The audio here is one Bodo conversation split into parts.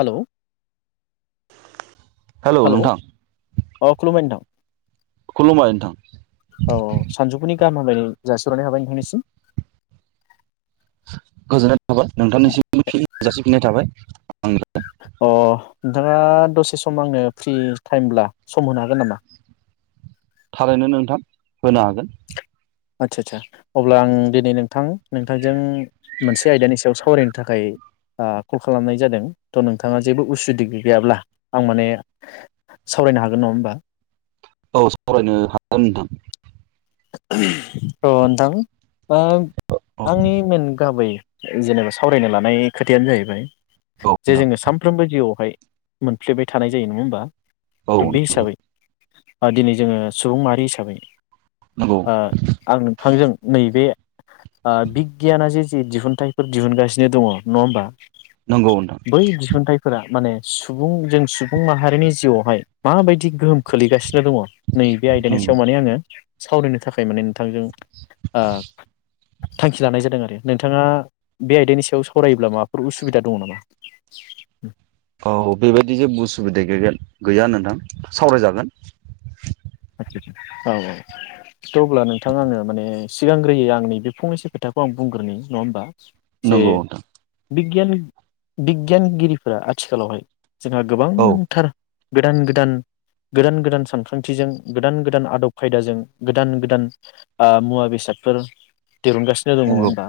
हालौ हालौ नोंथां अ खुलुमबाय नोंथां खुलुमबाय नोंथां औ सानजौफुनि गाहाम हामलायनाय जासिहरनाय थाबाय नोंथांनिसिम गोजोननाय थाबाय नोंथांनिसिम फिन जासिफिननाय थाबाय ओंङो अ नोंथाङा दसे सम आंनो फ्रि टाइमब्ला सम होनो हागोन नामा? थारैनो नोंथां होनो हागोन आदसा आदसा अब्ला आं दिनै नोंथां नोंथांजों मोनसे आयदानि सायाव सावरायनो थाखाय आ कल खालामनाय जादों त' नोंथाङा जेबो उसुदि गैयाब्ला आं माने सावरायनो हागोन नङा होमबा औ सावरायनो हागोन ओनथां अ ओनथां ओ आंनि मेन गाबै जेनेबा सावरायनो लानाय खोथायानो जाहैबाय औ जे जोङो सामफ्रोमबो जिउआवहाय। मोनफ्लेबाय थानाय जायो नोङा होमबा? दा बे नोंथां औ हिसाबै। आ दिनै जोंङो सुबुं माहारि हिसाबै। नंगौ ओ आं नोंथांजों नैबे ओ बिगगियाना जे जे दिहुनथाइफोर दिहुनगासिनो दङ नङा होमबा। नंगौ नंगौ नोंथां बै दिहुनथायाइफोरा माने। सुबुं जों सुबुं माहारिनि जिउआवहाय माबायदि गोहोम खोलैगासिन। जे दङ नैबे आयदानि नंगौ सायाव माने आङो सावरायनो थाखाय माने नोंथांजों आ थांखि लानाय जादों आरो। नोंथाङा बे आयदानि सायाव सावरायोब्ला माबाफोर उसुबिदा दङ नामा? औ बेबायदि जेबो उसुबिदा गैगोन गैया नोंथां सावरायजागोन। औ औ थ अब्ला नोंथां आङो माने सिगांग्रोयै आंनि बे फंनैसो खोथाखौ आं बुंग्रोनि नङा होमबा। नंगौ नोंथां। गियान बिगगियानगिरिफोरा आथिखालावहाय जोंहा औ गोबांथार गोदान गोदान गोदान गोदान सानखांथिजों गोदान गोदान आदब खायदाजों गोदान गोदान ओ मुवा बेसादफोर दोरूनगासिनो दं नंङा नंगौ होमबा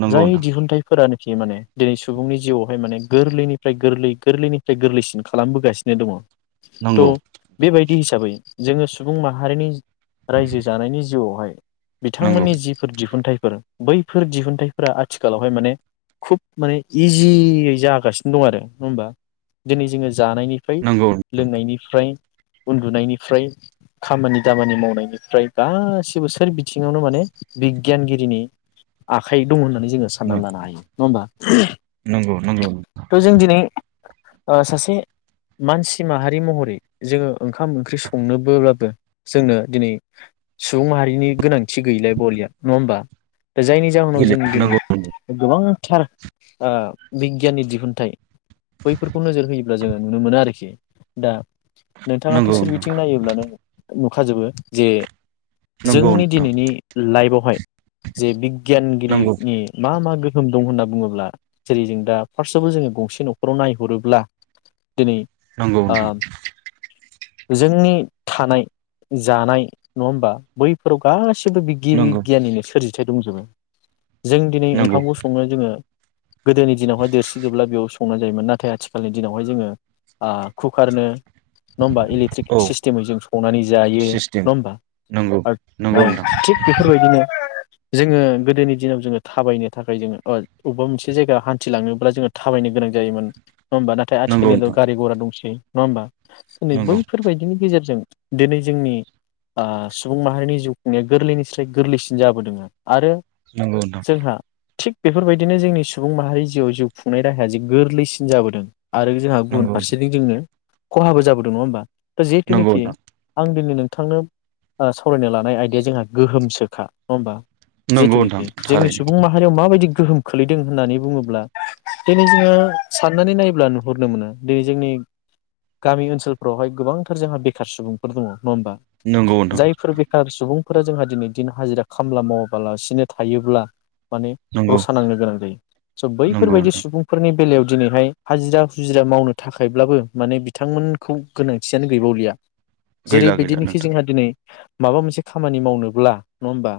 नंगौ जाय नोंथां दिहुनथाइफोरानो। फि माने दोनै सुबुंनि जिउआवहाय माने गोरलैनिफ्राय गोरलै गोरलैनिफ्राय गोरलैसिन खालामबोगासिनो दङ। नंगौ थ बेबायदि हिसाबै। जोंङो सुबुं माहारिनि रायजो जानायनि जिउआवहाय नंगौ बिथांमोननि जिफोर दिहुनथाइफ फोर बैफोर दिहुनथाइफोरा आथिखालावहाय माने खुब माने इजियै जागासिनो दं आरो नङा होमबा दिनै जोङो जानायनिफ्राय नंगौ नोंथां लोंनायनिफ्राय। उन्दुनायनिफ्राय। खामानि दामानि मावनायनिफ्राय गासिबो सोर बिथिङावनो माने बिगियानगिरिनि आखाइ दं होननानै जोङो साननानै लानो हायो नङा होमबा नंगौ नंगौ थ जों दिनै ओ सासे मानसि माहारि महरै जोङो ओंखाम ओंख्रि स संनोबोब्लाबो जोंनो दिनै सुबुं माहारिनि गोनांथि गैलाय बवालिया नङा होमबा। दा जायनि जाहोनाव जों दिनै नंगौ गोबां थार ओ बिगियाननि दिहुनथाइ। बैफोरखौ नोजोर होयोब ब्लाजोङो नुनो मोनो आरोखि दा नंगौ नोंथां। नायोलानो नुखाजोबो जे नंगौ जोंनि नोंथां नंगौ दिनैनि लाइफआवहाय जे बि नंगौ गियानगिरिनि मा मा गो गोहोम दं होनना बुङोब्ला जेरै जों दा फार्स्टआवबो जोङो गंसे न'खराव नायहरोब्ला दिनै नंगौ ओ नोंथां जोंनि थानाय जानाय नङा होमबा बैफोराव गासि बो नंगौ बिगियानिनो सोरजि दंजोबो जों दिनै नंगौ ओंखामखौ संनो जोङो। गोदोनि दिनावहाय दोरसि दोबब्ला बेयाव संनानै जायोमोन नाथाय आथिखालनि दिनावहाय जोङो ओ कुकारनो ट्रिक औ सिस्टेमै जों संनानै जायो सिस्टेम नङा होमबा! नंगौ आरो नंगौ औ नोंथां थिग बेफोरबायदिनो जोङो गोदोनि दिनाव जोङो थाबायनो थाखाय जोङो ओ अबेबा मोनसे जायगायाव हान्थिलाङोब्ला जोङो थाबायनो गोनां जायोमोन। नङा होमा नाथाय नंगौ आथिखाल नोंथां गारि गरा दंसै नङा होमबा नै बै नंगौ बिनि गेजेरजों दिनै जोंनि ओ सुबुं माहारिनि जिउ खुंनाया गोरलैनिसस्राय गोरलैसिन जाबोदों आरो आरो नंगौ नोंथां जोंहा थिग बेफोरबायदिनो जोंनि सुबुं माहारि जिउआव जिउ खुंनाय राहाया जे गोरलैसिन जाबोदों। आरो जोंहा गुबुन नंगौ फारसेथिं जोङो खहाबो जाबोदों नङा होमबा? नंगौ जिहेतुनाखि नोंथां आं दिनै नों- थांनो ओ सावरायनो लानाय आयदाया जोंहा गोहोमसोखा। नङा होमबा? नंगौ नोंथां जिथुनाखि जोंनि थारैनो सुबुं माहारियाव माबायदि गोहोम खोलैदों होननानै बुङोब्ला दिनै जोङो साननानै नायोब्ला नुहुरनो मोनो दिनै जोंनि गामि ओनसोलफ्रावहाय गोबांथार जोंहा बेखार सुबुंफोर दङ। नंङा होनबा? नंगौ नोंथां जायफोर बेखार सुबुंफोरा जोंहा दिनै दिन हाजिरा खामला मावाबालासिनो थायोब्ला माने नंगौ रसा नांनो गोनां जायो स' नंगौ बैफोरबायदि नोंथां सुबुंफोरनि बेलायाव दिनैहाय हाजिरा हुजिरा मावनो थाखायब्लाबो माने बिथांमोनखौ गोनांथियानो गैबावलिया जेरै गैला गैला बिदिनोखि नोंथां जोंहा दिनै माबा मोनसे खामानि मावनोब्ला नङा होमबा!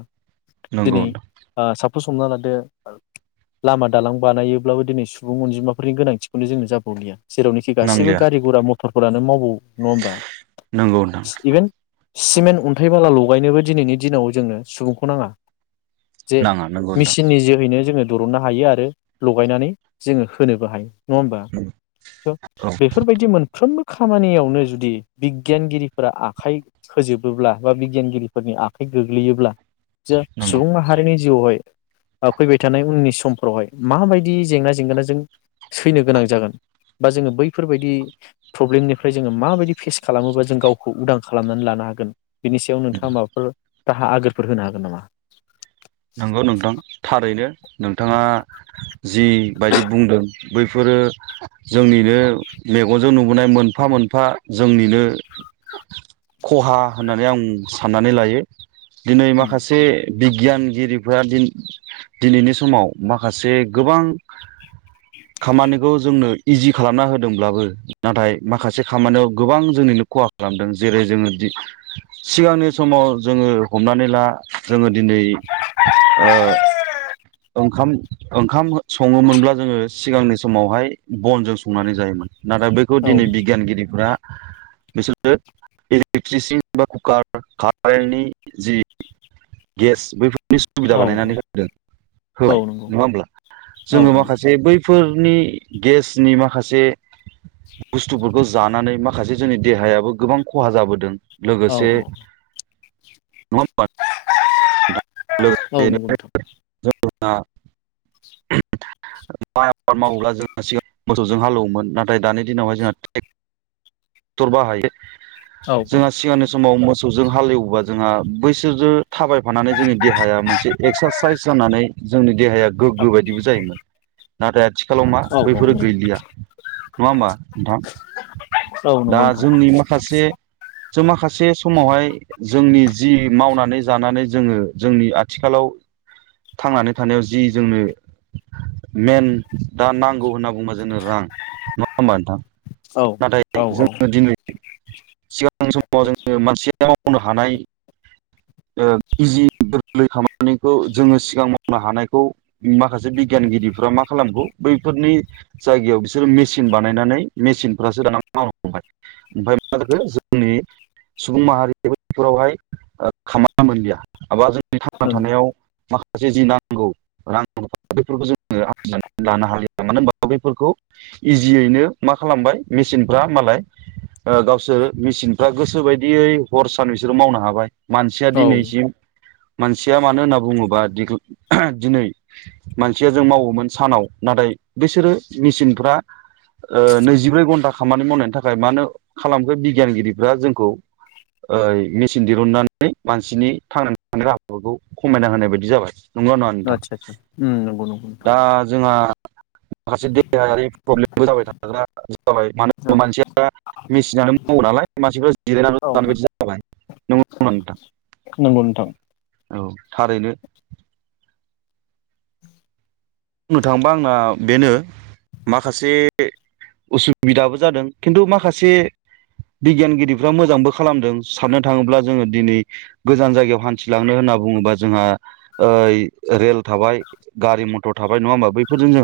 नोंगौ नोंथां फसंना लादो लामा दालां बानायोब्लाबो दिनै सुबुं अनजिमाफोरनि गोनांथिखौनो जोंनो जाबावलिया जेरावनिखि गासिबो नांलिया गारि गुरा मथर फोरानो माव नङा होमबा नंगौ नोंथां इभेन सिमेन्ट अन्थाइ बाला लगायनोबो दिनैनि दिनाव जोंनो सुबुंखौ नाङा जे नाङा नंगौ नोंथां मेसिननि जोहैनो जोङो दरननो हायो आरो लगायनानै जोङो होनोबो हायो नङा होमबा स औ बेफोरबायदि मोनफ्रोमबो खामानियावनो जुदि बिगियानगिरिफोरा आखाइ होजोबोब्ला बा बिगियानगिरिफोरनि आखाइ गोग्लैयोब्ला जे नंगौ सुबुं माहारिनि जिउआवहाय फैबाय थानाय उननि समफ्रावहाय माबायदि जेंना जेंगोना जों सैनो गोनां जागोन बा जोङो बैफोरबायदि प्रब्लेमनि फ्राय जोङो माबायदि फेस खालामोबा जों गावखौ उदां खालामनानै लानो हागोन बिनि सायाव नोंथाङा माबाफोर दाहा आगोरफोर होनो हागोन नामा नंगौ नोंथां थारैनो नोंथाङा जिबायदि बुंदों बैफोरो जोंनिनो मेगनजों नुबोनाय मोनफा मोनफा जोंनिनो खहा होननानै आं साननानै लायो। दिनै माखासे बिगियान गिरिफोरा दिनैनि समाव माखासे गोबां खामानिखौ जोंनो इजि खालामना होदोंब्लाबो नाथाय माखासे खामानियाव गोबां जोंनिनो खहा खालामदों जेरै जोङो सिगांनि समाव जोङो हमनानै ला जोङो दिनै ओ ओंखाम ओंखाम सङोमोनब्ला जोङो सिगांनि समावहाय बनजों संनानै जायोमोन नाथाय बैखौ औ दिनै बिगियानगिरिफ्रा बेसोरो इलेक्ट्रिसिन बा कुकार कारेन्टनि जि गेस बैफोरनि सुबिदा औ बानायनानै होदों औ होलाय नंगौ नङा होमब्ला औ जोङो माखासे बै फोरनि गेसनि माखासे बुस्थुफोरखौ जानानै माखासे जोंनि देहायाबो गोबां खहा जाबोदों औ लोगोसे औ नङा होनबा औ नंगौ जोंहा माइ आबाद मावोब्ला जोंहा सिगां मोसौजों हालेवोमोन नाथाय दानि दिनावहाय जोंहा टेक्टर बाहायो औ जोंहा सिगांनि समाव मोजां मोसौजों हाल एवोबा जोंहा बैसोरजों थाबायफानानै जोंनि देहाया मोनसे एक्सारसाइस जानानै जोंनि देहाया गोग्गो बायदिबो जायोमोन नाथाय आथि खालाव मा औ औ बैफोरो नंगौ गैलिया नङा होमबा नोंथां? औ नंगौ दा नोंथां जोंनि माखासे जों माखासे समावहाय जोंनि जि मावनानै जानानै जोङो जोंनि आथिखालाव थांनानै थानायाव जि जोंनो मेन दा नांगौ होनना बुंबा जों रां नङा होनबा नोंथां? औ नाथाय औ जों दिनै सिगां समाव जों मानसिया दा मावनो हानाय इजि गोरलै खामानिखौ जोङो सिगां मावनो हानायखौ माखासे बिगियानगिरिफ्रा मा खालामगौ बैफोरनि जायगायाव बिसोरो मेसिन बानायनानै मेसिनफ्रासो दाना माव हमबाय ओमफ्राय मा जाखो जोंनि सुबुं माहारिफोरावहाय खामानि मोनलिया माबा जों बे थांना थानायाव माखासे जि नांगौ रां बेफोरखौ जोङोनानै आरजिनानै लानो हालिया मानो होनबा बेफोरखौ इजियैनो मा खालामबाय मेचिनफ्रा मालाय ओ गावसोर मेसिनफ्रा गोसो बायदियै हर सान बिसोरो मावनो हाबाय मानसिया औ दिनैसिम मानसिया मानो होनना बुङोबा दि दिनै मानसिया जों मावोमोन सानाव नाथाय बिसोरो मेसिनफ्रा नैजिब्रै घन्टा खामानि मावनायनि थाखाय मानो खालामखो बिगियानगिरिफ्रा जोंखौ ओ मेचिन दिहुनन्नानै मानसिनि थांनानै नाय राहाफोरखौ खमायना होनाय बायदि जाबाय। नंगौ ना नङा नोंथां? आदसा आदसा उम नंगौ नंगौ नोंथां दा जोंहा माखासे देहायारि प्रब्लेमबो जाबाय थाग्रा जाबाय मानो होना मानसिया मेसिनानो मावो नालाय मानसिफ्रा औ जिरायनानै बायदि जाबाय नंगौ ना नङा नोंथां? नंगौ नोंथां औ थारैनो। बुंनो थाङोबा आंना बेनो माखासे उसुबिदाबो जादों खिन्थु माखासे बिगियानगिरिफ्रा मोजांबो खालामदों साननो थाङोब्ला जोङो दिनै गोजान जायगायाव हान्थिलांनो होनना बुङोबा जोंहा ओ रेल थाबाय गारि मथर थाबाय नङा होमबा? बैफोरजों जों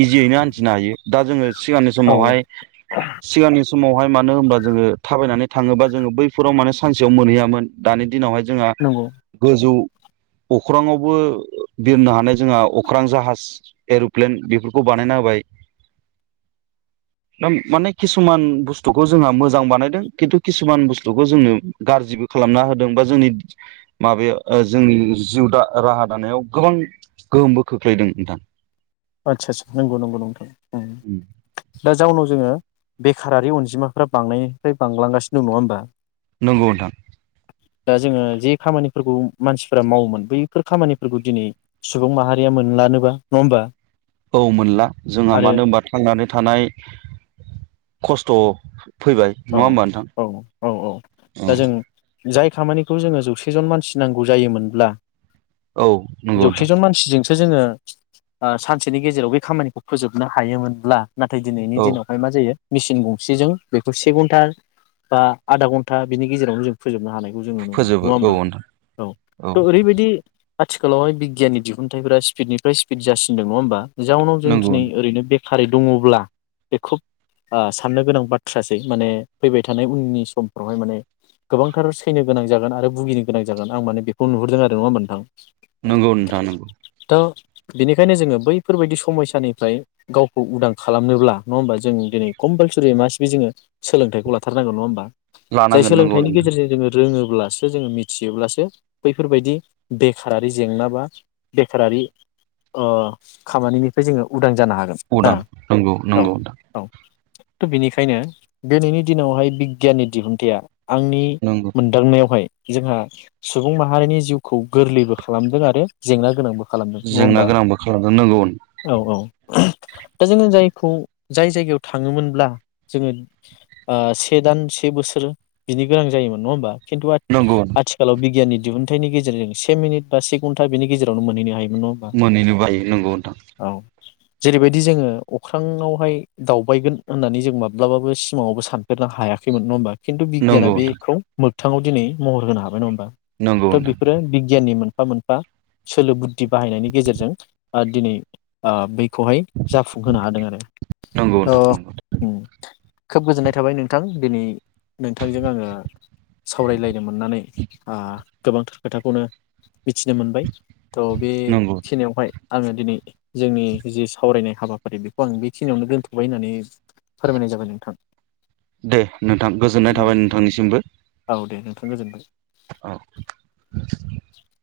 इजियैनो हान्थिनो हायो। दा जोङो सिगांनि औ समावहाय सिगांनि समावहाय मानो होमब्ला जोङो थाबायनानै थाङोबा जोङो बैफोराव माने सानसेयाव मोनहैयामोन। दानि दिनावहाय जोंहा नंगौ गोजौ अख्राङावबो बिरनो हानाय जोंहा अ अख्रां जाहाज एर'प्लेन बेफोरखौ बानायना होबाय। दा माने किसुमान बुस्थुखौ जोंहा मोजां बानायदों खिन्थु किसुमान बुस्थुखौ जोंनो गाज्रिबो खालामना होदों बा जोंनि माबायाव जोंनि जिउ द राहा दानायाव गोबां गोहोमबो खोख्लैदों नोंथां। आचसा आसा नंगौ नंगौ नोंथां उम। दा जाउनाव जोङो बेखारारि अनजिमाफोरा बांनायनिफ्राय बांलांगासिनो दं नङा होमबा? नोंगौ ओनथां। दा जोङो जे खामानिफोरखौ मानसिफ्रा मावोमोन बैफोर खामानिफोरखौ दिनै सुबुं माहारिया मोनलानोबा नङा होमबा? औ मोनला जोंहा आरो मानो होनबा थांनानै थानाय खस्थ' फैबाय औ नङा होमबा नोंथां? औ औ औ दा जों औ। जाय खामानिखौ जोङो जौसेजन मानसि नांगौ जायोमोनब्ला औ नंगौ नोंथां। जौसेजन मानसिजोंसो जोङो ओ सानसेनि गेजेराव बे खामानिखौ फोजोबनो हायोमोनब्ला नाथाय दिनैनि औ दिनावहाय मा जायो मिसिन गंसेजों बे से घन्टा बा आधा घन्टा बिनि गेजेरावनो जों फोजोबनो हानाय जों नुनो मोनो फोजोबो नङा औ होमबा नोंथां औ त' ओरैबायदि आथिखालावहाय बिगियाननि दिहुनथायफोरा स्पिडनिफ्राय स्पिड जासिनदों नङा होमबा जाउनाव जों नंगौ दिनै ओरैनो बे खारै दङब्ला बे खुब ओ साननो गोनां बा थ्रासै माने फैबाय थानाय उननि समफ्रावहाय माने गोबांथार सैनो गोनां जागोन आरो भुगिनो गोनां जागोन आं माने बेखौ नुहुरदों आरो नङा होमबा नोंथां नंगौ नोंथां नंगौ बेनिखायनो जोङो बैफोरबायदि समयसानिफ्राय गावखौ उदां खालामनोब्ला नङा होमबा जों दिनै कम्पालसरि मा बे जोङो सोलोंथाइखौ लाथारनांगौ नङा होमबा जाय लानांगोन नंगौ सोलोंथाइनि नोंथां गेजेरजों जोङो रोङो अब्लासो जोङो मिथियोब्लासो बैफोरबायदि बेखारारि जेंना बा बेखारारि ओ खामानिनिफ्राय जोङो उदां जानो हागोन ना उदां नंगौ नंगौ नोंथां त बिनि खायनो दिनैनि दिनावहाय बिगियाननि दिहुनथाया आंनि नंगौ मोनदांनायावहाय जोंहा सुबुं माहारिनि जिउखौ गोरलैबो खालामदों आरो जेंना गोनांबो खालामदों नङा जेंना होमबा गोनांबो खालामदों नंगौ औ औ दा जोङो जायखौ जाय जायगायाव थाङोमोनब्ला जोङो ओ से दान से बोसोर बिनि गोनां जायोमोन नङा होमबा खिन्थु आ नंगौ आथिखालाव बिगियाननि दिहुनथाइनि गेजेरजों से मिनिट बा से घन्टा बेनि गेजेरावनो मोनहैनो हायो मोनहैनोबो हायो नंगौ नोंथां औ जेरैबायदि जोङो अख्रांआवहाय दावबायगोन होननानै जों माब्लाबाबो सिमाङावबो सानफेरनो हायाखैमोन नङा होमबा खिन्थु बिगियाना नंगौ नोंथां बेखौ मोग थाङाव दिनै महर होनो हाबाय नं नंगौ थ नोंथां बेफोरो बिगियाननि मोन मोनफा मोनफा सोलो बुद्धि बाहायनायनि गेजेरजों ओ दिनै ओ बै खौहाय जाफुंहोनो हादों आरो नंगौ थ' नोंथां नंगौ उम खोब गोजोननाय थाबाय नोंथां दिनै नोंथांजों आङो सावरायलायनो मोननानै ओ गोबांथार खोथाखौनो मिथिनो मोनबाय त' नंगौ बेखिनियावहाय आङो दिनै जोंनि जि सावरायनाय हाबाफारि बेखौ आं बेखिनियावनो दोनथ'बाय होननानै फोरमायनाय जाबाय नोंथां दे नोंथां गोजोननाय औ थाबाय नोंथांनिसिमबो औ दे नोंथां गोजोनबाय औ